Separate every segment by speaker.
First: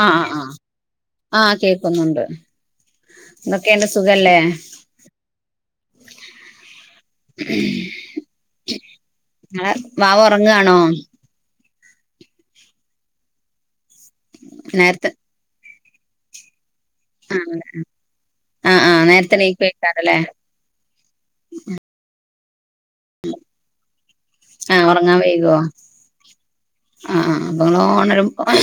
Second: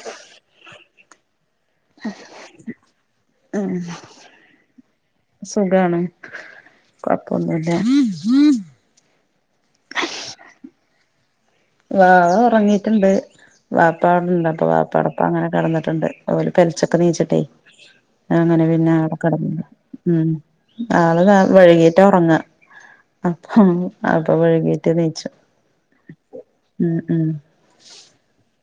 Speaker 1: ആഹ ആ് ആഹ ആഹ കേക്കുന്നുണ്ട് ഇൊക്കെ എന്റെ സുഖല്ലേ
Speaker 2: സുഖാണ് കപ്പന്നല്ല
Speaker 1: അെ വാവ ഉറങ്ങാണോ
Speaker 2: വാ ഉറങ്ങിട്ടുണ്ട് വാപ്പാടണ്ട് അപ്പ
Speaker 1: നേരത്തെ
Speaker 2: വാപ്പാടപ്പ അങ്ങനെ കിടന്നിട്ട് ണ്ട്ല പെലച്ചൊക്കെ നീച്ചിട്ടേ
Speaker 1: ആഹ്
Speaker 2: അങ്ങനെ
Speaker 1: ആഹ്
Speaker 2: പിന്നെ
Speaker 1: ആഹ്
Speaker 2: ആള
Speaker 1: നേരത്തെ
Speaker 2: കടന്ന
Speaker 1: എണീക്കുവെയ്ക്കാരല്ലേ
Speaker 2: ഉ ആള് വഴകീട്ട ഉറങ്ങ അപ്പൊ അപ്പൊ വഴുകിട്ട് നീയിച്ചു
Speaker 1: ആഹ അപ്പൊ ഓ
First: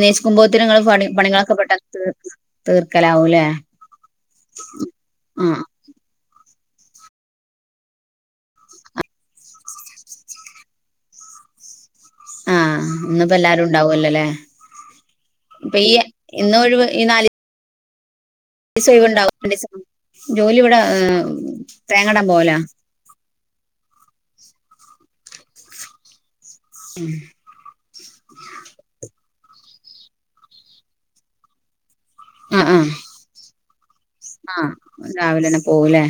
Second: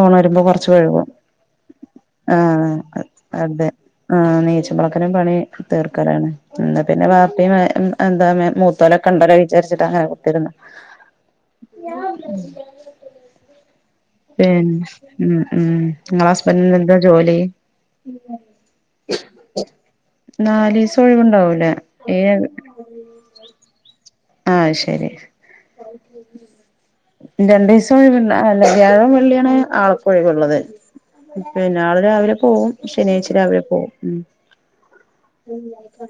Speaker 2: ഓണം വരുമ്പോ കൊറച്ച് കഴും
Speaker 1: പണികളൊക്കെ പെട്ടെന്ന് തീർ
Speaker 2: ആ
Speaker 1: തീർക്കലാവൂല്ലേ
Speaker 2: അതെ ആ തേച്ചമളക്കനും പണി
Speaker 1: ആഹ്
Speaker 2: തീർക്കലാണ് എ പിന്നെ ബാപ്പിയ എന്താ മൂത്തോലൊക്കെ കണ്ടല്ല വിചാരിച്ചിട്ട് അങ്ങനെ കുത്തിന്ന് [inaudible]
Speaker 1: ആഹ് ഒന്നപ്പോ എല്ലാരും ഉണ്ടാവൂല്ലോല്ലേ
Speaker 2: പിന്നെ ഉ ഉ ങ്ങള ഹസ്ബൻഡന്ന് എന്താ ജോലി
Speaker 1: വണ്ടാവും ജോലി ഇവിടെ
Speaker 2: നാലീസം ഒഴിവുണ്ടാവൂലേ
Speaker 1: തേങ്ങടാൻ പോല
Speaker 2: ആഹ ശരി രണ്ട ദിവസം വഴി പി വ്യാഴം വള്ളിയ ആക്കഴുള്ളത് ാവിലെ
Speaker 1: ആഹ്
Speaker 2: പോവും
Speaker 1: ആഹ്
Speaker 2: ശനിയാഴ്ച രാവിലെ പോവും
Speaker 1: ആഹ് രാവിലെന്നെ പോവൂല്ലേ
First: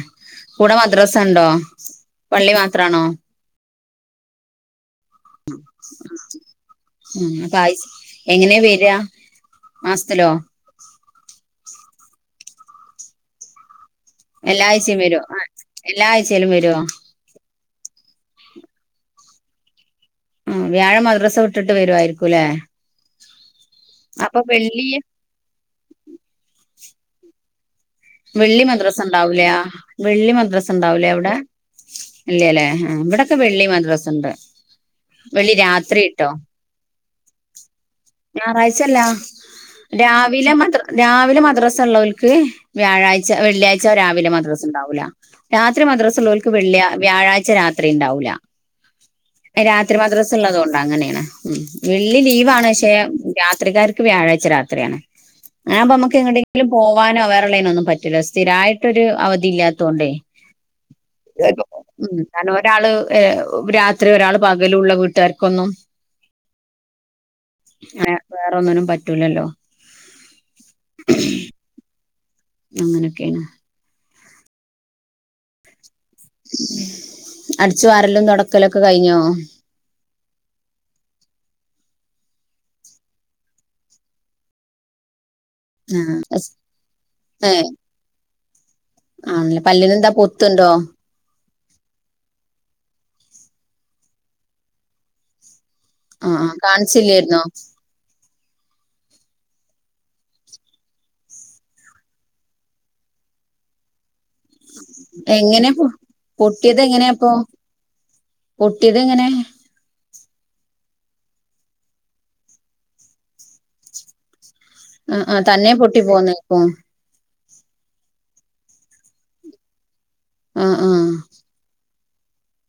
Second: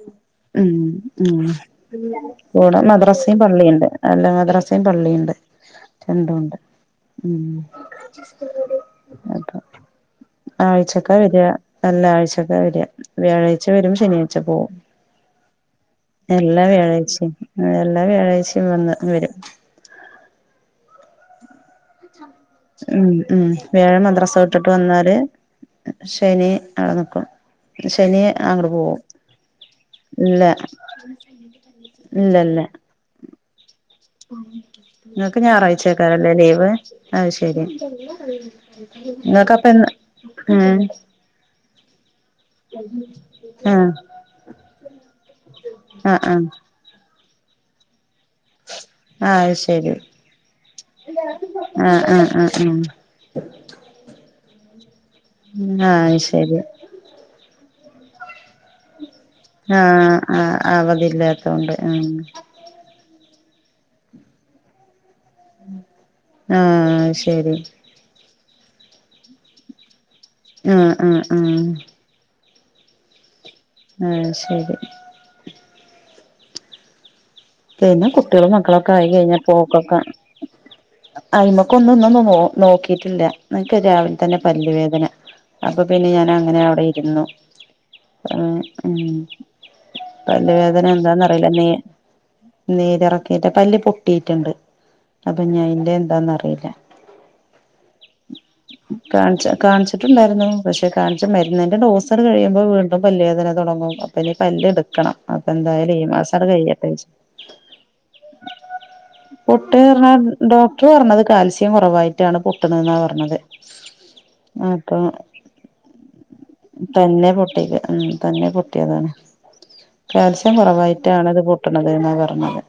Speaker 2: ഉ
Speaker 1: കൂടെ മദ്രസ ഉണ്ടോ
Speaker 2: ഉ
Speaker 1: പള്ളി
Speaker 2: കൂടെ
Speaker 1: മാത്രാണോ
Speaker 2: മദ്രാസയും പള്ളിയുണ്ട് അല്ല മദ്രാസയും പള്ളിയുണ്ട് രണ്ടുണ്ട്
Speaker 1: ആ
Speaker 2: ഉം
Speaker 1: [unintelligible] എങ്ങനെ വരാ
Speaker 2: അപ്പൊ
Speaker 1: മാസത്തിലോ
Speaker 2: ആഴ്ചക്കാ വരാ അല്ല ആഴ്ചക്കാ വരാ വ്യാഴായ്ച വരും ശനിയാഴ്ച്ച
Speaker 1: എല്ലാ
Speaker 2: പോകും
Speaker 1: ആഴ്ചയും വരോ ആ എല്ലാ ആഴ്ചയിലും
Speaker 2: എല്ലാം
Speaker 1: വരുവോ
Speaker 2: വ്യാഴായ്ചിം ആ എല്ലാ വ്യാഴായ്ചയും വന്ന് വരും
Speaker 1: ആ വ്യാഴംമദ്രസ വിട്ടിട്ട് വരുവായിരിക്കുംല്ലെ
Speaker 2: ഉം ഉം വ്യാഴംമദ്രസ വിട്ടിട്ട് വന്നാല് ശനി അവ്ടെ നിക്കും ശനി
Speaker 1: വെള്ളി
Speaker 2: അങ്ങട്
Speaker 1: മദ്രസ
Speaker 2: പോവും
Speaker 1: ഉണ്ടാവൂലാ വെള്ളി
Speaker 2: ഇല്ല
Speaker 1: മദ്രസ ഉണ്ടാവൂലേ അവ്ടെ ഇല്ലല്ലേ ആഹ ബ്ടെക്കെ വെള്ളി മദ്ര
Speaker 2: നിങ്ങക്ക്
Speaker 1: ട്ടോ
Speaker 2: ഞായറാഴ്ച്ചക്കാരല്ലേ ലീവ് അത് ശരി
Speaker 1: ഞായറാഴ്ചല്ല
Speaker 2: ഇങ്ങക്കപ്പ എന്ന്
Speaker 1: രാവിലെ
Speaker 2: ഉം
Speaker 1: മദ്ര രാവിലെ മദ്രസ ഉള്ളോ ൽക്ക് വ്യാഴാഴ്ച
Speaker 2: ആഹ്
Speaker 1: വെള്ളിയാഴ്ച രാവിലെ മദ്രസ ഉണ്ടാവൂല്ല രാത്രി മദ്രസ
Speaker 2: ആഹ് ആഹ്
Speaker 1: ഉള്ളോൽക്ക് വെളള്യാ വ്യാഴാഴ് ച രാത്രി ഉണ്ടാവൂല്ല
Speaker 2: ആഹ് അത് ശരി
Speaker 1: രാത്രി മദ്രസ ഉള്ളതോണ്ട് അങ്ങനെയാണ് ഉം
Speaker 2: ആഹ്
Speaker 1: വെള്ളി
Speaker 2: ആഹ് ആഹ്
Speaker 1: ലീവാണ്
Speaker 2: ആഹ്
Speaker 1: പക്ഷെ രാത്രികാർക്ക് വ്യാഴാഴ്ച രാ അങ്ങനപ്പ
Speaker 2: ആഹ്
Speaker 1: നമുക്ക്
Speaker 2: അത് ശരി
Speaker 1: എങ്ങട്ടെങ്കിലും പോവാനോ വേറള്ളേനോ ഒന്നും പറ്റൂല്ല സ്ഥിരായിട്ടൊരു അവധിയില്ലാത്തൊണ്ടേ
Speaker 2: ആഹ് ആഹ് അവധിയില്ലാത്തോണ്ട് ആഹ്
Speaker 1: [unintelligible] കാരണം ഒരാള് എ ഒ രാത്രി ഒരാള് പകലുള്ള വീട്ടാർക്ക്
Speaker 2: ആഹ ശരി
Speaker 1: വേറൊന്നിനും പറ്റൂലല്ലോ
Speaker 2: ആഹ ആഹ ആഹ
Speaker 1: അങ്ങനൊക്കേണ്
Speaker 2: ആഹ ശരി
Speaker 1: അടിച്ചു
Speaker 2: പിന്നെ
Speaker 1: വാരലും
Speaker 2: കുട്ട്യളും
Speaker 1: തുടക്കലൊക്കെ
Speaker 2: മക്കളൊക്കെ ആയി
Speaker 1: കഴിഞ്ഞോ
Speaker 2: കഴിഞ്ഞാ പോക്കൊക്കെ അയി മക്കൊന്നും ഒന്നു ന്ന് നോ നോക്കിട്ടില്ല നിക്ക് രാവിലെ തന്നെ പല്ല് വേദന അപ്പൊ
Speaker 1: ആ
Speaker 2: പിന്നെ ഞാൻ
Speaker 1: എസ്-
Speaker 2: അങ്ങനെ അവിടെ ഇരുന്നു
Speaker 1: ഏ
Speaker 2: ആ ഉം
Speaker 1: ആണല്ലേ പല്ലിന് എന്താ
Speaker 2: പല്ല്
Speaker 1: പൊത്തുണ്ടോ
Speaker 2: വേദന എന്താന്നറിലാ നീ നീരറക്കായിട്ട് പല്ല് പൊട്ടീറ്റ്ണ്ട് അപ്പൊഞയ്
Speaker 1: ആഹ് ആ കാണിച്ചില്ലേര്ന്നോ
Speaker 2: കാണ്ച്ച കാണ്ച്ചിട്ടുണ്ടായിരുന്നു പക്ഷെ കാണ്ച്ച മരുന്നിന്റെ ഡോസാണ്ട് കഴിയുമ്പോൾ വീണ്ടും പല്ല് വേദന തുടങ്ങും അപ്പനി പല്ല് എടുക്കണം അപ്പ
Speaker 1: എങ്ങനെ
Speaker 2: എന്തായാലും
Speaker 1: പൊ-
Speaker 2: ഈ മാസാട്
Speaker 1: പൊട്ടിയത്
Speaker 2: കഴിയട്ടേച്ച്
Speaker 1: [unintelligible] പൊട്ടിയത് എങ്ങനെ
Speaker 2: പൊട്ട് പറഞ്ഞാ ഡോക്ടർ പറഞ്ഞത് കാൽസ്യം കുറവായിട്ടാണ് പൊട്ട്ണെന്നാ പറഞ്ഞത് അപ്പം
Speaker 1: ആ ആ, തന്നെ പൊട്ടി പോന്നേക്കും
Speaker 2: തന്നെ പൊ ട്ടീക്ക. ഉം തന്നെ പൊട്ടിയതാണ്. കാൽസ്യം
Speaker 1: ആഹ് ആഹ്
Speaker 2: കുറവായിട്ടാണ് ഇത് പൊട്ട്ണ ത് ന്നാ പറഞ്ഞത്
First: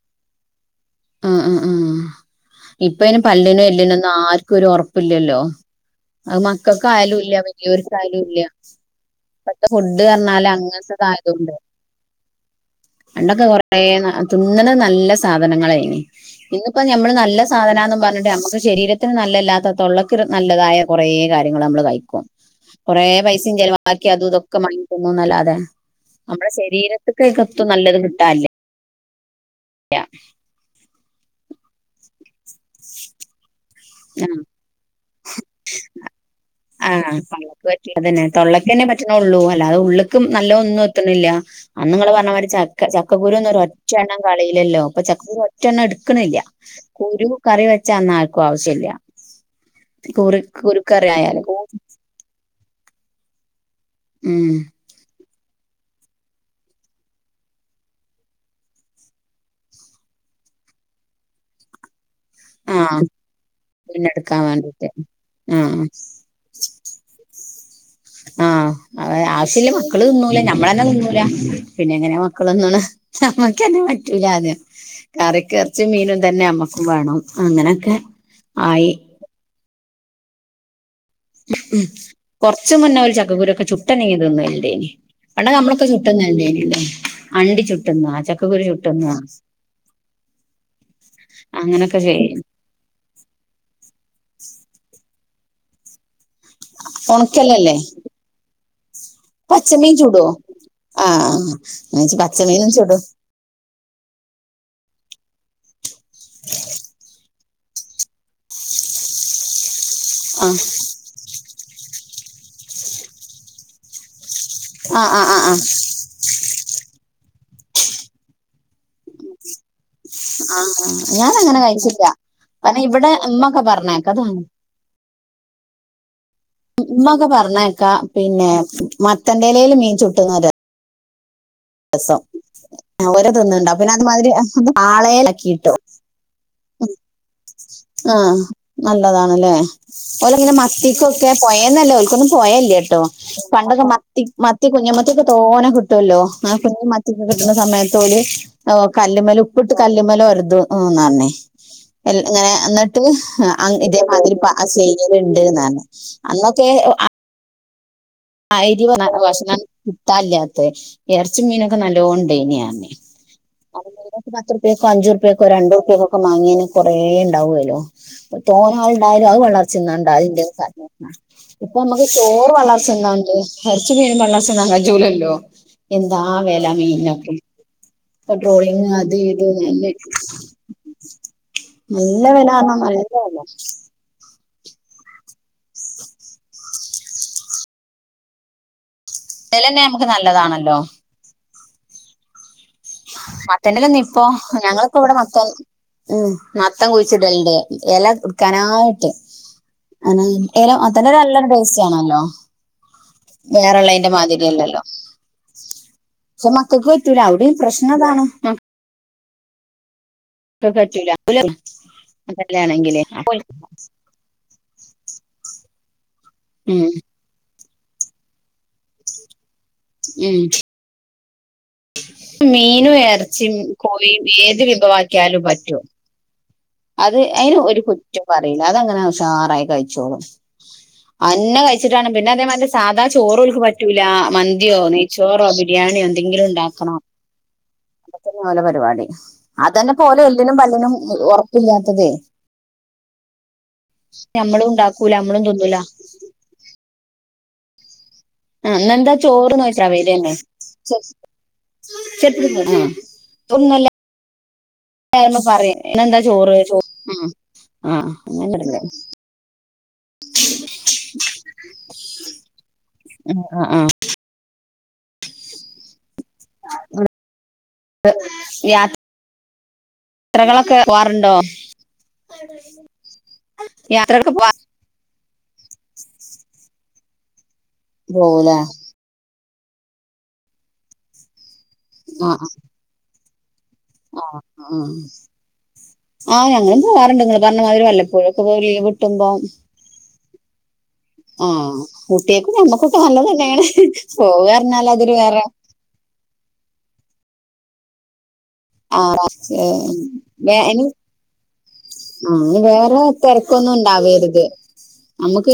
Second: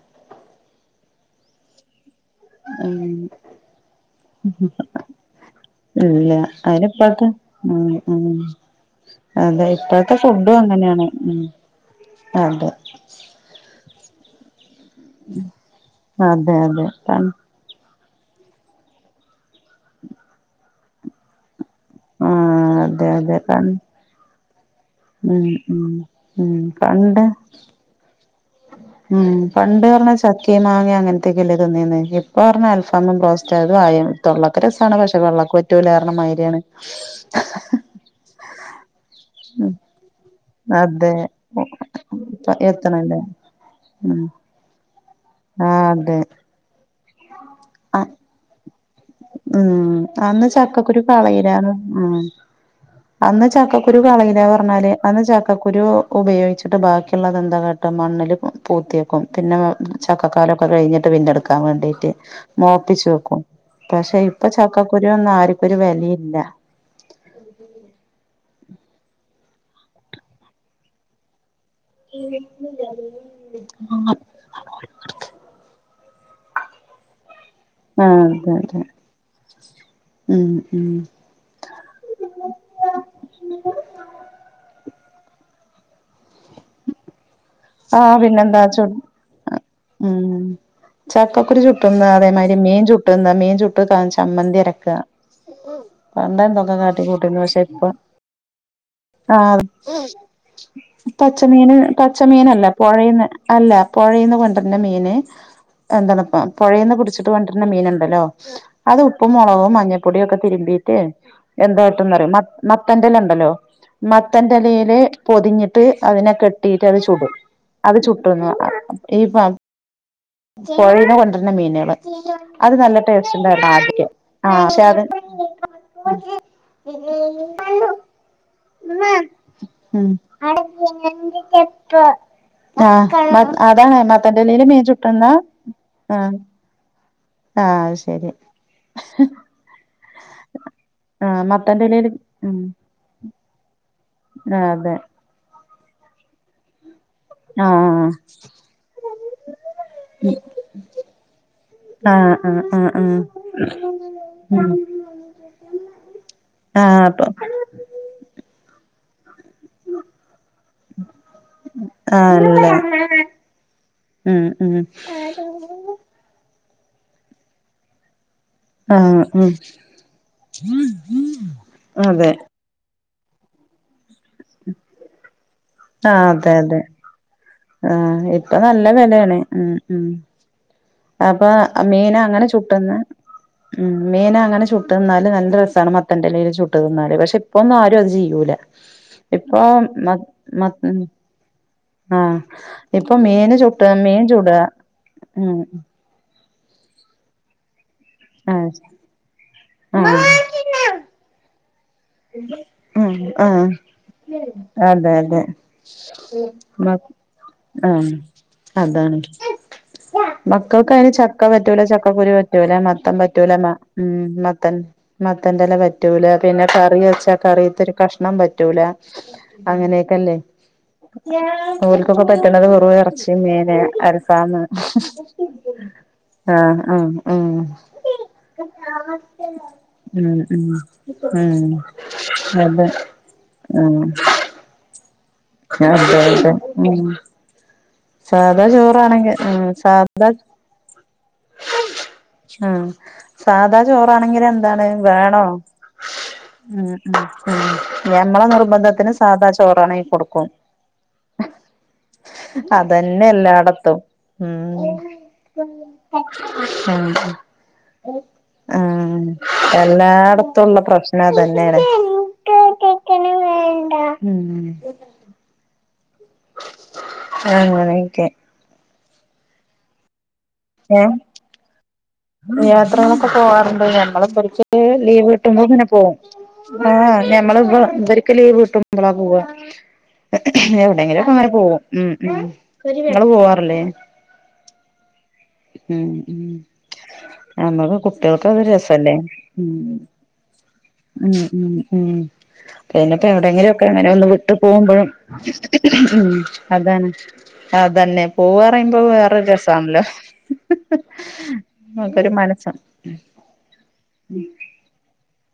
Speaker 1: ആഹ് ആഹ് ആഹ്
Speaker 2: ഉം
Speaker 1: ഇപ്പൊ അയ്ന് പല്ലിന് എല്ലിനൊന്നു ആർക്കും ഒരു ഒർപ്പില്ലല്ലോ
Speaker 2: ഇല്ല
Speaker 1: അത്
Speaker 2: അയിന്
Speaker 1: മക്കൾക്കായാലും
Speaker 2: ഇപ്പഴത്തെ
Speaker 1: ഇല്ല
Speaker 2: ഉം
Speaker 1: വലിയോർക്കായാലും
Speaker 2: ഉം
Speaker 1: ഇല്ല
Speaker 2: അതെ
Speaker 1: ഇപ്പത്തെ ഫുഡ്
Speaker 2: ഇപ്പോഴത്തെ
Speaker 1: പറഞ്ഞാല്
Speaker 2: ഫുഡും
Speaker 1: അങ്ങനത്തൊക്കെ
Speaker 2: അങ്ങനെയാണ് ഉം
Speaker 1: ആയതൊണ്ട്
Speaker 2: അതെ
Speaker 1: പണ്ടൊക്കെ കൊറേ ന തിന്ന് ണ നല്ല സാധനങ്ങളേനി
Speaker 2: അതെ
Speaker 1: ഇന്ന്പ്പോ
Speaker 2: അതെ
Speaker 1: ഞമ്മള്
Speaker 2: കൺ
Speaker 1: നല്ല സാധന ന്നുംപറഞ്ഞിട്ട് നമുക്ക് ശരീരത്തിന് നല്ലല്ലാത്ത തൊള്ളക്ക് നല്ലതായ കുറേ കാര്യ- - ങ്ങള് നമ്മള് കഴിക്കും
Speaker 2: ആഹ്
Speaker 1: കൊറേ
Speaker 2: അതെ അതെ
Speaker 1: പൈസിം
Speaker 2: കൺ
Speaker 1: ചെലവാക്കി അതും ഇതൊക്കെ വാങ്ങി
Speaker 2: ഉം
Speaker 1: തിന്നുംന്നല്ലാതെ
Speaker 2: ഉം
Speaker 1: നമ്മളെ
Speaker 2: ഉം
Speaker 1: ശരീരത്ത്ക്ക്
Speaker 2: പണ്ട്
Speaker 1: അയ്ക്കെത്തും നല്ലത് കിട്ടാല്യ
Speaker 2: ഉം പണ്ട് പർഞ്ഞാ ചക്കിം മാങ്ങിം അങ്ങനത്തൊക്കെല്ലേ തിന്നീന്ന് ഇപ്പ പറഞ്ഞ അൽഫാമും ബ്രോസ്റ്റ് അ [unintelligible] തൊള്ളക്ക് രസാണ് പക്ഷെ പള്ളക്ക് പറ്റൂല്ലാർഞ്ഞമായിരിയാണ്
Speaker 1: ആഹ് പള്ളക്ക് പറ്റി അതന്നെ തൊള്ളക്കന്നെ പ റ്റ്ണൊള്ളൂ അല്ലാതെ ഉള്ള്ക്ക് നല്ല ഒന്നും
Speaker 2: അതെ
Speaker 1: എത്ത്ണില്ല അന്ന് നിങ്ങള് പറഞ്ഞ മാതിരി ചക്ക
Speaker 2: എത്തണല്ലേ
Speaker 1: ചക്കകുരൊന്നും ഒരൊറ്റ ണ്ണം
Speaker 2: ഉം
Speaker 1: കളീലല്ലോ ഇപ്പൊ ചക്കക്കുരു ഒറ്റ എണ്ണം
Speaker 2: ആഹ് അതെ
Speaker 1: എടുക്കണില്ല കുരു കറി വെച്ചാന്നാ ആർക്കും ആവശ്യം ഇല്ല
Speaker 2: ഉം അന്ന് ചക്കക്കുരു
Speaker 1: ആയാല്
Speaker 2: കളയിലാന്ന് ഉ അന്ന് ചക്കക്കു രു കളീല
Speaker 1: ഉം
Speaker 2: പറഞ്ഞാല് അന്ന് ച ക്കക്കുരു ഉപയോഗിച്ചിട്ട് ബാക്കിയുള്ളത് എന്താ കാട്ട മണ്ണിൽ പൂത്യേക്കും പിന്നെ ചക്കക്കാ ലൊക്കെ പിന്നെടുക്കാൻ വേണ്ടിട്ട്
Speaker 1: ആഹ്
Speaker 2: മോപ്പിച്ചു വെക്കും
Speaker 1: പിന്നെ
Speaker 2: പക്ഷെ
Speaker 1: എടുക്കാൻ
Speaker 2: ഇപ്പൊ
Speaker 1: വേണ്ടിട്ട്
Speaker 2: ചക്കക്കുരു നന്നും ആർക്കു ഒരു
Speaker 1: ആഹ്
Speaker 2: വെലീല്ല
Speaker 1: ആഹ് അതെ ആവശ്യല്ല മക്കള് തിന്നൂല ഞമ്മളന്നെ തിന്നൂല പിന്നെ എങ്ങനെ മക്കള് ന്ന്ണ് ഞമ്മക്കന്നെ പറ്റൂലാന്ന് കറിക്ക് എറച്ചിം മീനു തന്നെ ഞമ്മക്കും വേണം അങ്ങനെയൊക്കെ
Speaker 2: ആഹ് അതെ അതെ
Speaker 1: ആയി
Speaker 2: ഉം ഉം
Speaker 1: ഉ ഉ കൊറച്ച് മുന്നേ ഓല് ചക്കക്കുരൊക്കെ ചുട്ടന്നെങ്കിലും തിന്നൽ ഇണ്ടേനി പണ്ടൊക്കെ നമ്മളൊക്കെ ചുട്ട് തിന്നൽ ണ്ടായീന്യല്ലോ
Speaker 2: ആഹ് പിന്നെന്താ ച്ചു മ്മ് ചക്കക്കുരു
Speaker 1: അങ്ങനൊക്കെ
Speaker 2: ചുട്ടുന്നാ
Speaker 1: ചെയ്യും
Speaker 2: അതേമാതിരി മീൻ ചുട്ടുന്ന മീൻ ചുട്ട് ചമ്മന്തി അരക്കാ പണ്ട് എന്തൊക്കെ കാട്ടിക്കൂട്ടിന്ന് പക്ഷെ
Speaker 1: ഉണക്കലല്ലേ
Speaker 2: ഇപ്പൊ ആഹ്
Speaker 1: പച്ചമീൻ ചുടോ ആഹ്
Speaker 2: പച്ചമീന്
Speaker 1: ഞാൻ വിചാരിച്ചു
Speaker 2: പച്ച മീനല്ല
Speaker 1: പച്ചമീനും ചുടും
Speaker 2: പൊഴെന്ന് അല്ല പൊഴേന്ന് കൊണ്ടര്ന്നെ മീന് എന്തണ് പ്പം പുഴയിന്ന് പുട്ച്ച്ട്ട് കൊണ്ടര്ന മീനുണ്ടല്ലോ അത് ഉപ്പും മുളകും മഞ്ഞ പൊടിയൊക്കെ
Speaker 1: ആഹ്
Speaker 2: തിരുമ്പീട്ട് എന്താട്ടുന്നും അറിയോ മത് മത്തൻ്റലണ്ടല്ലോ മത് ത്തൻ്റെലെല്
Speaker 1: ആഹ് ആഹ് ആഹ് ആഹ്
Speaker 2: പൊതിഞ്ഞിട്ട് അതിനെകെ ട്ട്യത് ചുടും അത് ചുട്ട് ന്നും ഈ [unintelligible]
Speaker 1: ആഹ്
Speaker 2: പൊഴേന്ന്
Speaker 1: ഞാൻ
Speaker 2: കൊണ്ടര്ണ
Speaker 1: അങ്ങനെ
Speaker 2: മീനേള്
Speaker 1: കഴിച്ചില്ല
Speaker 2: അത്
Speaker 1: കാരണം
Speaker 2: നല്ല
Speaker 1: ഇവിടെ ഉമ്മൊക്കെ
Speaker 2: ടേസ്റ്റ്ണ്ടായിരുന്നു ആദ്യക്ക്
Speaker 1: പറഞ്ഞേക്ക അത്
Speaker 2: ആ ഷെ [unintelligible]
Speaker 1: ഉമ്മൊക്കെ പറഞ്ഞേക്ക പിന്നെ മത്തന്റെലേല് മീൻ
Speaker 2: ട [inaudible]
Speaker 1: ചുട്ടുന്നവര്
Speaker 2: മ്മ് ആഹ്
Speaker 1: ഓര്
Speaker 2: മത്
Speaker 1: തിന്നുണ്ടാവും പിന്നെ
Speaker 2: അതാണ്
Speaker 1: അതുമാതിരി
Speaker 2: മത്തൻന്റെ ലേൽ
Speaker 1: അത്
Speaker 2: മൻെ ചുട്ട്ന്ന
Speaker 1: പാളയിലാക്കിട്ടോ
Speaker 2: ആ
Speaker 1: ആഹ് നല്ലതാണ് ല്ലേ ഓലെങ്ങനെ മത്തിക്കൊക്കെ
Speaker 2: ആഹ്
Speaker 1: പൊയെന്നല്ല
Speaker 2: മത്തന്റെലേല്
Speaker 1: ഓൽക്കൊന്നും
Speaker 2: ഉം
Speaker 1: പോയല്യ ട്ടോ പണ്ടൊക്കെ മ മത്തി മത്തി
Speaker 2: ആഹ് അതെ
Speaker 1: കുഞ്ഞ മത്തിയൊക്കെ തോനെ കിട്ടല്ലോ ആ കുഞ്ഞമത് കിട്ടുന്ന
Speaker 2: ആഹ്
Speaker 1: സമയത്തോല് ഇപ്പട്ട് കല്ലി്മല ഉപ്പിട്ട് കല്ലുമല ഒരുത്ന്ന പറഞ്ഞേ
Speaker 2: ആഹ്
Speaker 1: ഇങ്ങനെ
Speaker 2: ആഹ് ആഹ്
Speaker 1: എന്നിട്ട്
Speaker 2: ആഹ്
Speaker 1: ഇതേമാതിരി ചെയ്യലണ്ട്ന്ന്ഞ്ഞ അർഞ്ഞെ
Speaker 2: ആഹ അപ്പൊ
Speaker 1: ആഹ്രി വന്ന [unintelligible] കിട്ടല്ലാത്ത ഇറച്ചി മീനൊക്കെ നല്ലോണ്ടേനി
Speaker 2: ആണല്ലേ
Speaker 1: അറിഞ്ഞെ അ [unintelligible]
Speaker 2: ഉം
Speaker 1: പത്ത്ർ
Speaker 2: ഉം
Speaker 1: പേക്കോ അഞ്ചുറുപേക്കോ രണ്ടുറുപക്കൊക്കെ മങ്ങിയെന്നെ കൊറേ ഉണ്ടാവുമല്ലോ തോന്ന
Speaker 2: ആഹ്
Speaker 1: ഉണ്ടായാലും അത്
Speaker 2: ഉം
Speaker 1: പള്ളർച് ണ്ടാവൽ ഡ് അറിഞ്ഞു മ്മ ഇപ്പൊ നമുക്ക്
Speaker 2: അതെ
Speaker 1: ചോറ് പള്ളർ ന്താണ്ട് ഹരിച്ച് മീൻ പറണ ചാ ജൂലല്ലോ എന്താ വല മീനപ്പും
Speaker 2: ആഹ ഇപ്പൊ നല്ല വിലയാണ് ഉ ഉ അപ്പൊ മീന
Speaker 1: നല്ല
Speaker 2: അങ്ങനെ
Speaker 1: വെല പറഞ്ഞാ
Speaker 2: ചുട്ടന്ന്
Speaker 1: നല്ല വെല
Speaker 2: ഉ മീന അങ്ങനെ ചുട്ട്ന്നാല് നല്ല രസമാണ് മത്തന്റെ ഇയിൽ ചുട്ട് നിന്നാല് പക്ഷെ ഇപ്പൊന്നും ആരും അത് ചെയ്യൂല ഇപ്പൊ
Speaker 1: ത്തലന്നെ നമുക്ക്
Speaker 2: മ മ
Speaker 1: നല്ലതാണല്ലോ
Speaker 2: ആഹ
Speaker 1: മത്തൻന്റെന്ന ഇപ്പൊ ഞങ്ങൊക്കെ ഇവിടെ മത്തം
Speaker 2: ഉം
Speaker 1: ഉ മത്തം കുഴിച്ചിടലണ്ട് ഇല
Speaker 2: ആഹ്
Speaker 1: ഉടുക്കാനായിട്ട്
Speaker 2: ഉം
Speaker 1: അനെ ഇല അതന്നെ നല്ലരു ടേസ്റ്റ്
Speaker 2: ആഹ്
Speaker 1: വേറെ ള്ളേന്റെ മാതിരി അല്ലല്ലോ
Speaker 2: അതെ അതെ
Speaker 1: ശേ മക്ക നക്ക പറ്റൂല അവിടെയും പ്രശ്നംതാണ്
Speaker 2: ആ മക്കൾക്ക് അതിന് ചക്ക പറ്റൂല ചക്കക്കുരു പറ്റൂലേ
Speaker 1: അതല്ലാണെങ്കില്
Speaker 2: മത്തൻ
Speaker 1: അപ്പോൾ
Speaker 2: പറ്റൂല ഉ മത്തൻ മത്തൻന്റെല പറ്റൂല പിന്നെ
Speaker 1: ഉം
Speaker 2: കറി വെച്ചാ കറിീത്തൊ ഒരു കഷ്ണം പ റ്റല അങ്ങനെയൊക്കെല്ലേ
Speaker 1: ഉം
Speaker 2: ഓൽക്കൊക്കെ പറ്റണത്
Speaker 1: മീനും
Speaker 2: വെറും ഇറച്ചി
Speaker 1: ഇറച്ചും
Speaker 2: മീന്
Speaker 1: കോയിം
Speaker 2: അൽഫാം
Speaker 1: ഏത് വിഭവാക്കിയാലും പറ്റോ
Speaker 2: ആഹ് ആഹ്
Speaker 1: അത്
Speaker 2: ആഹ്
Speaker 1: അതിന്
Speaker 2: ഉം
Speaker 1: ഒരു കുറ്റം പറയില്ല അതങ്ങനെ ആസാറായി കഴിച്ചോളും
Speaker 2: ഉം
Speaker 1: എണ്ണ
Speaker 2: ഉം
Speaker 1: കഴിച്ചിട്ടാണ് പിന്നെ അതേമാറ്റ
Speaker 2: അതെ
Speaker 1: സാധാ ചോറ് ഒക്കക്ക് പറ്റൂല
Speaker 2: ആഹ്
Speaker 1: മന്തിയോ നെയ്ച്ചോറോ ബിരിയാണിയോ എന്തെങ്കിലും ഉണ്ടാക്കണം
Speaker 2: [inaudible]
Speaker 1: അതന്നെ ഓലെ
Speaker 2: സാദാ
Speaker 1: പരിപാടി
Speaker 2: ചോറാണെങ്കിൽ ഉ
Speaker 1: അതന്നെ പോലെ
Speaker 2: സാദാ
Speaker 1: എല്ലിനും പല്ലിനും ഉറപ്പില്ലാത്തതേ
Speaker 2: ആഹ സാധാ ചോറാണെങ്കിൽ
Speaker 1: നമ്മളും
Speaker 2: എന്താണ്
Speaker 1: ഉണ്ടാക്കൂല
Speaker 2: വേണോ
Speaker 1: നമ്മളും തിന്നൂല
Speaker 2: ഉം ഉ ഉം ഞമ്മളെ
Speaker 1: ആ
Speaker 2: നിർബന്ധത്തിന്
Speaker 1: ഇന്നെന്താ
Speaker 2: സാധാ
Speaker 1: ചോറ് ചോദിച്ചാ അവര്
Speaker 2: ചോറാണെങ്ക
Speaker 1: തന്നെ
Speaker 2: കൊടുക്കും
Speaker 1: ചെറുപ്പം
Speaker 2: അതന്നെ എല്ലാടത്തും ഉം
Speaker 1: മ്മ പറയെന്താ ചോറ് ചോറ്
Speaker 2: ആ എല്ലായിടത്തുംുള്ള പ്രശ്നം അതന്നെയാണ് ഉ
Speaker 1: ആഹ ആ ആഹ
Speaker 2: അങ്ങനെയൊക്കെ
Speaker 1: യാത്ര ചത്രകളൊക്കെ
Speaker 2: ഏഹ്
Speaker 1: പോകറുണ്ടോ
Speaker 2: യാത്രകളൊക്കെ പോവാാറുണ്ട് നഞമ്മളെ
Speaker 1: യാത്രയൊക്കെ പോവാ
Speaker 2: പറച്ച് ലീവ് കിട്ടുമ്പോൾ ഇങ്ങനെ പോകും ആഹ് ഞമ്മൾ ഇ ഇവർക്ക്
Speaker 1: പോവൂലേ
Speaker 2: ലീവ് കിട്ടുമ്പോളാ പോവ എവിടെങ്കിലുംൊക്കെ അങ്ങനെ പോകും ഉ പോ
Speaker 1: ആഹ ആഹ
Speaker 2: ഉ ഉ
Speaker 1: പറഞ്ഞ
Speaker 2: ഉ
Speaker 1: മാതിരി
Speaker 2: നമ്മക്ക്
Speaker 1: വല്ലപ്പോഴൊക്കെ
Speaker 2: കുട്ടികൾക്ക
Speaker 1: പോയി
Speaker 2: അത്
Speaker 1: ലീവ്
Speaker 2: രസല്ലേ
Speaker 1: കിട്ടുമ്പോ
Speaker 2: ഉം ഉ
Speaker 1: ആഹ്
Speaker 2: ഉം
Speaker 1: കുട്ടിയേക്കും ഞമ്മക്കൊക്കെ
Speaker 2: പിന്നെപ്പോ എവിടെ
Speaker 1: നല്ലതന്നേണ്
Speaker 2: എങ്ങനെയൊക്കെ അങ്ങനെ ഒന്ന് വിട്ട്
Speaker 1: പോവാർഞ്ഞാൽ
Speaker 2: പോകുമ്പോഴും
Speaker 1: അതൊരു വേറെ
Speaker 2: ഉ അതന്നെ അതന്നെ പോവാ പറയുമ്പോ വേറെൊ രസണല്ലോ
Speaker 1: വ എന ആ
Speaker 2: മനസ്സ്
Speaker 1: വേറെ തിരക്കൊന്നും ഇണ്ടാവരുത് നമുക്ക്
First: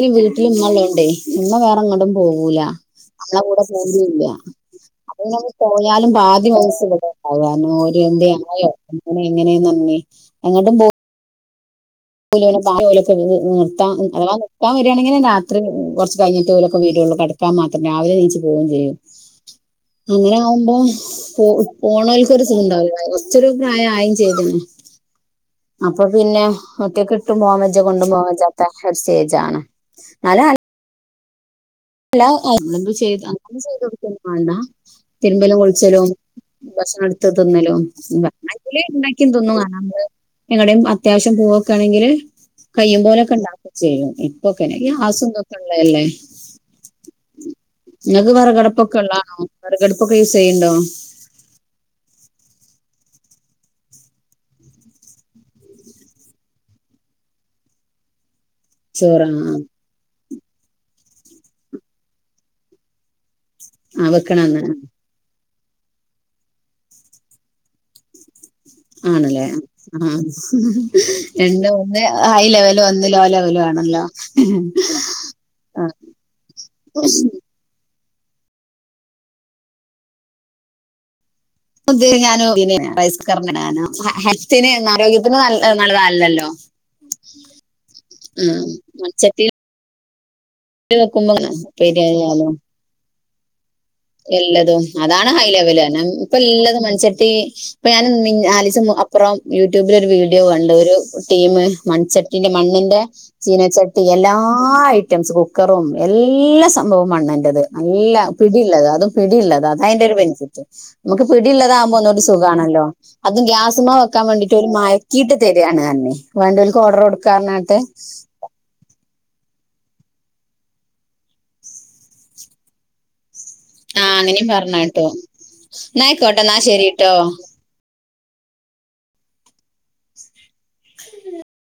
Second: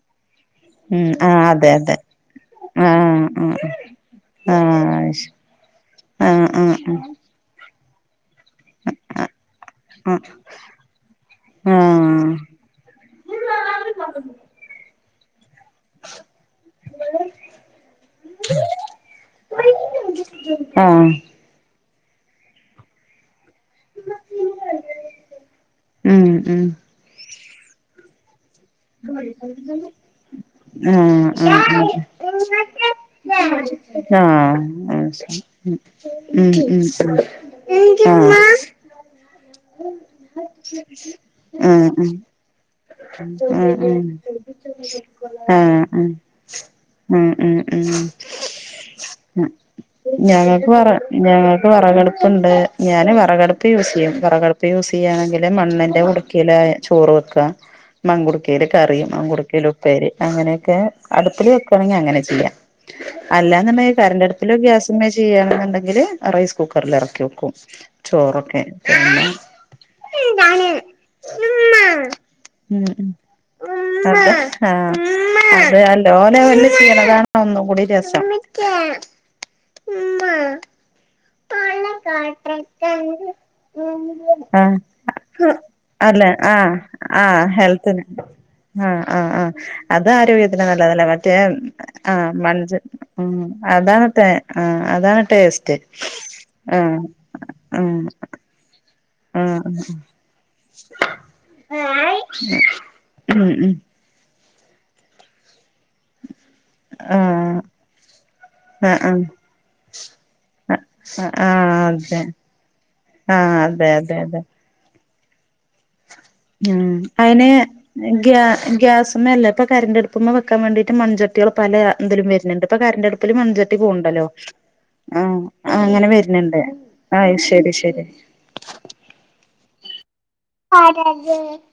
Speaker 1: ഇന്നല്ലോണ്ടേ
Speaker 2: ഉം ആഹ്
Speaker 1: ഇന്ന
Speaker 2: അതെ അതെ
Speaker 1: വേറെങ്ങോട്ടും പോകൂല
Speaker 2: ആഹ്
Speaker 1: നമ്മള കൂടെ
Speaker 2: ആഹ്
Speaker 1: പോവല്ല
Speaker 2: ആഹ് ശ്
Speaker 1: പോയാലും
Speaker 2: ആഹ്
Speaker 1: ആാദ്യ
Speaker 2: ആഹ്
Speaker 1: വയസ് ഇവിടെണ്ടാവാരണം എന്ത ആയോ അങ്ങനെ എങ്ങനെയ നന്ദി
Speaker 2: ആഹ്
Speaker 1: എങ്ങോട്ടും പോ
Speaker 2: ആഹ്
Speaker 1: [unintelligible] നിർത്താ അഥവാ നിക്കാൻ വരാണെങ്കില് രാ ത്രി കൊറച്ച് കഴിഞ്ഞിട്ട് ഓലൊക്കെ വരോള്ളു കടക്കാൻ മാത്രം രാവിലെ നീച്ച് പോവും ചെയ്യും അങ്ങനാവുമ്പോ
Speaker 2: ആഹ്
Speaker 1: പോ പോണോല്ക്കൊരു സൂഖണ്ടാവൂല്ല കൊച്ചൊരു പ്രായായും ചെയ്ത്ണ് അപ്പൊ
Speaker 2: ഉം
Speaker 1: പിന്നെ
Speaker 2: ഉം
Speaker 1: യി കിട്ടും [unintelligible] കൊണ്ടും പോവാവേജാത്ത ഒരു സ്റ്റേജാണ് ന്നാലും
Speaker 2: ആഹ് ആഹ്
Speaker 1: അല്ല [unintelligible] അങ്ങനെ
Speaker 2: ആഹ്
Speaker 1: ചെയ്തൊട്ക്കൊന്നും മാണ്ട
Speaker 2: ആഹ് അത് ശരി
Speaker 1: തിര്മ്പലും കുള്ച്ചലും
Speaker 2: ഉം ഉം ഉം ഉം ആഹ് ആഹ് ആഹ് ആഹ്
Speaker 1: ഭക്ഷണട്ത്ത് തിന്നലും
Speaker 2: ആഹ്
Speaker 1: [unintelligible] അല്ലങ്കില് ഇണ്ടാക്കി തിന്നും [unintelligible] എങ്ങടെം അത്യാവശ്യം പോവൊക്കണെങ്കിൽ കയ്യും പോലൊക്കെണ്ടാക്കും ചെയ്യും ഇപ്പൊക്കെണേ ഗ്യാസുംതൊക്കെള്ളതല്ലേ
Speaker 2: ഉം ഉം ഉം
Speaker 1: വിറകടുപ്പൊക്കെ ഉള്ളതാണോ
Speaker 2: ഞ
Speaker 1: വിറകടുപ്പൊക്കെ യൂസ്
Speaker 2: ഞങ്ങക്ക്
Speaker 1: ചെയ്യണ്ടോ
Speaker 2: വറ ഞങ്ങക്ക് വറകട്പ്പ്ണ്ട് ഞാന് വ വറകട്പ്പ് യൂസേയ്യും വേറകടുപ്പ് യൂസേയ്യാണെങ്കില് മണ്ണിന്റെ കുട്ക്കേല ചോറ് വെക്ക മൺങ്കുട്ക്കേല് കറിം
Speaker 1: ചോറ് ആ
Speaker 2: മങ്കുട്ക്കേല് ഉപ്പേരി അങ്ങനെയൊക്കെ അട്പ്പില് വെക്കാണെങ്കി അങ്ങനെ ചെയ്യാ അല്ലാന്ന്ണ്ടേങ്കി
Speaker 1: ആ
Speaker 2: കറണ്ടട്പ്പിലോ
Speaker 1: വെക്കണന്ന്
Speaker 2: ഗ്യാസ്മ്മേ ചെയ്യാണ് ണ്ടെങ്കിൽ റൈസ് കുക്കറിൽ എറക്കി വെക്കും ചോറോ
Speaker 1: ആണ്ല്ലേ ആ രണ്ട് ഒന്ന് ഹൈലെവൽ
Speaker 2: ഉം ഉം അതെ ആ അത് [unintelligible] ഒന്നുകൂടിം രസം
Speaker 1: ഇത് ഞാനും പിന്നെ റൈസ് കുക്കറിനാണ്
Speaker 2: ആ
Speaker 1: ഹെൽത്തിന് ആരോഗ്യത്തിന് നല്ല
Speaker 2: അല്ല
Speaker 1: നല്ലതല്ലല്ലോ
Speaker 2: ആ ആ ഹെൽത്തിന് ആ ആ ആ
Speaker 1: മൺചട്ടിയില്
Speaker 2: അത് ആരോഗ്യ ത്തിന് നല്ലതല്ലേ മറ്റേ
Speaker 1: വെക്കുമ്പോ ഉപ്പേരി
Speaker 2: ആ
Speaker 1: ആയാലും
Speaker 2: മൺച്ച
Speaker 1: എല്ലതും അതാണ്
Speaker 2: ടേസ്റ്റ്
Speaker 1: ഹൈലെവല് ഞ ഇപ്പല്ലതും
Speaker 2: ആഹ്
Speaker 1: മൺച്ചട്ടി ഇപ്പ ഞാൻ
Speaker 2: ആഹ്
Speaker 1: മി നാലീസം മു അ പ്പുറം
Speaker 2: ആഹ്
Speaker 1: യൂട്യൂബില് ഒരു വീഡിയോ കണ്ട് ഒരു ടീമ് മൺചട്ടിന്റെ മണ്ണിന്റെ
Speaker 2: ഉം ഉം
Speaker 1: ചീനച്ചട്ടി എല്ലാ എല്ല ഐറ്റമ്സും കുക്കറും എല്ല സംഭവും
Speaker 2: ആഹ്
Speaker 1: മണ്ണിന്റെത് നല്ല പിടി- ള്ള
Speaker 2: ആഹ്
Speaker 1: അതും
Speaker 2: ആഹ്
Speaker 1: പിടിള്ളത് അതാ അയിന്റോരു ബെനിഫിറ്റ് നമുക്ക്
Speaker 2: ആഹ് ആഹ്
Speaker 1: പിടിള്ളതാവുമ്പോ
Speaker 2: അതെ
Speaker 1: ഒന്നൂടിം സുഖാണല്ലോ അതും
Speaker 2: ആഹ്
Speaker 1: ഗ്യാ
Speaker 2: അതെ
Speaker 1: ഗ്യാസ്മേ
Speaker 2: അതെ
Speaker 1: വെക്കാൻ
Speaker 2: അതെ
Speaker 1: വേണ്ടിട്ട് ഓല് മയക്കീട്ട് തേരാണ്റഞ്ഞ്
Speaker 2: ഉം അയിന് ഗ്യ ഗ്യാസ് മ്മേ അല്ല ഇപ്പൊ കറന്റട്പ്പ്മ്മേ വെക്കാൻ വേണ്ടീയിട്ട് മൺചട്ട്യാള് പലെ ഇതിലും വര്ന്ണ്ട്. ഇപ്പൊ കരണ്ടടുപ്പിലും മൺച ട്ടി
Speaker 1: ആ
Speaker 2: പോവ്ണ്ടല്ലോ
Speaker 1: അങ്ങനെയും പറഞ്ഞ കേട്ടോ
Speaker 2: ആ അങ്ങനെ
Speaker 1: എന്നായിക്കോട്ടെ എന്നാ
Speaker 2: വര്ന്ണ്ട്
Speaker 1: ശരി കേട്ടോ
Speaker 2: ആ ശരി ശരി [unintelligible]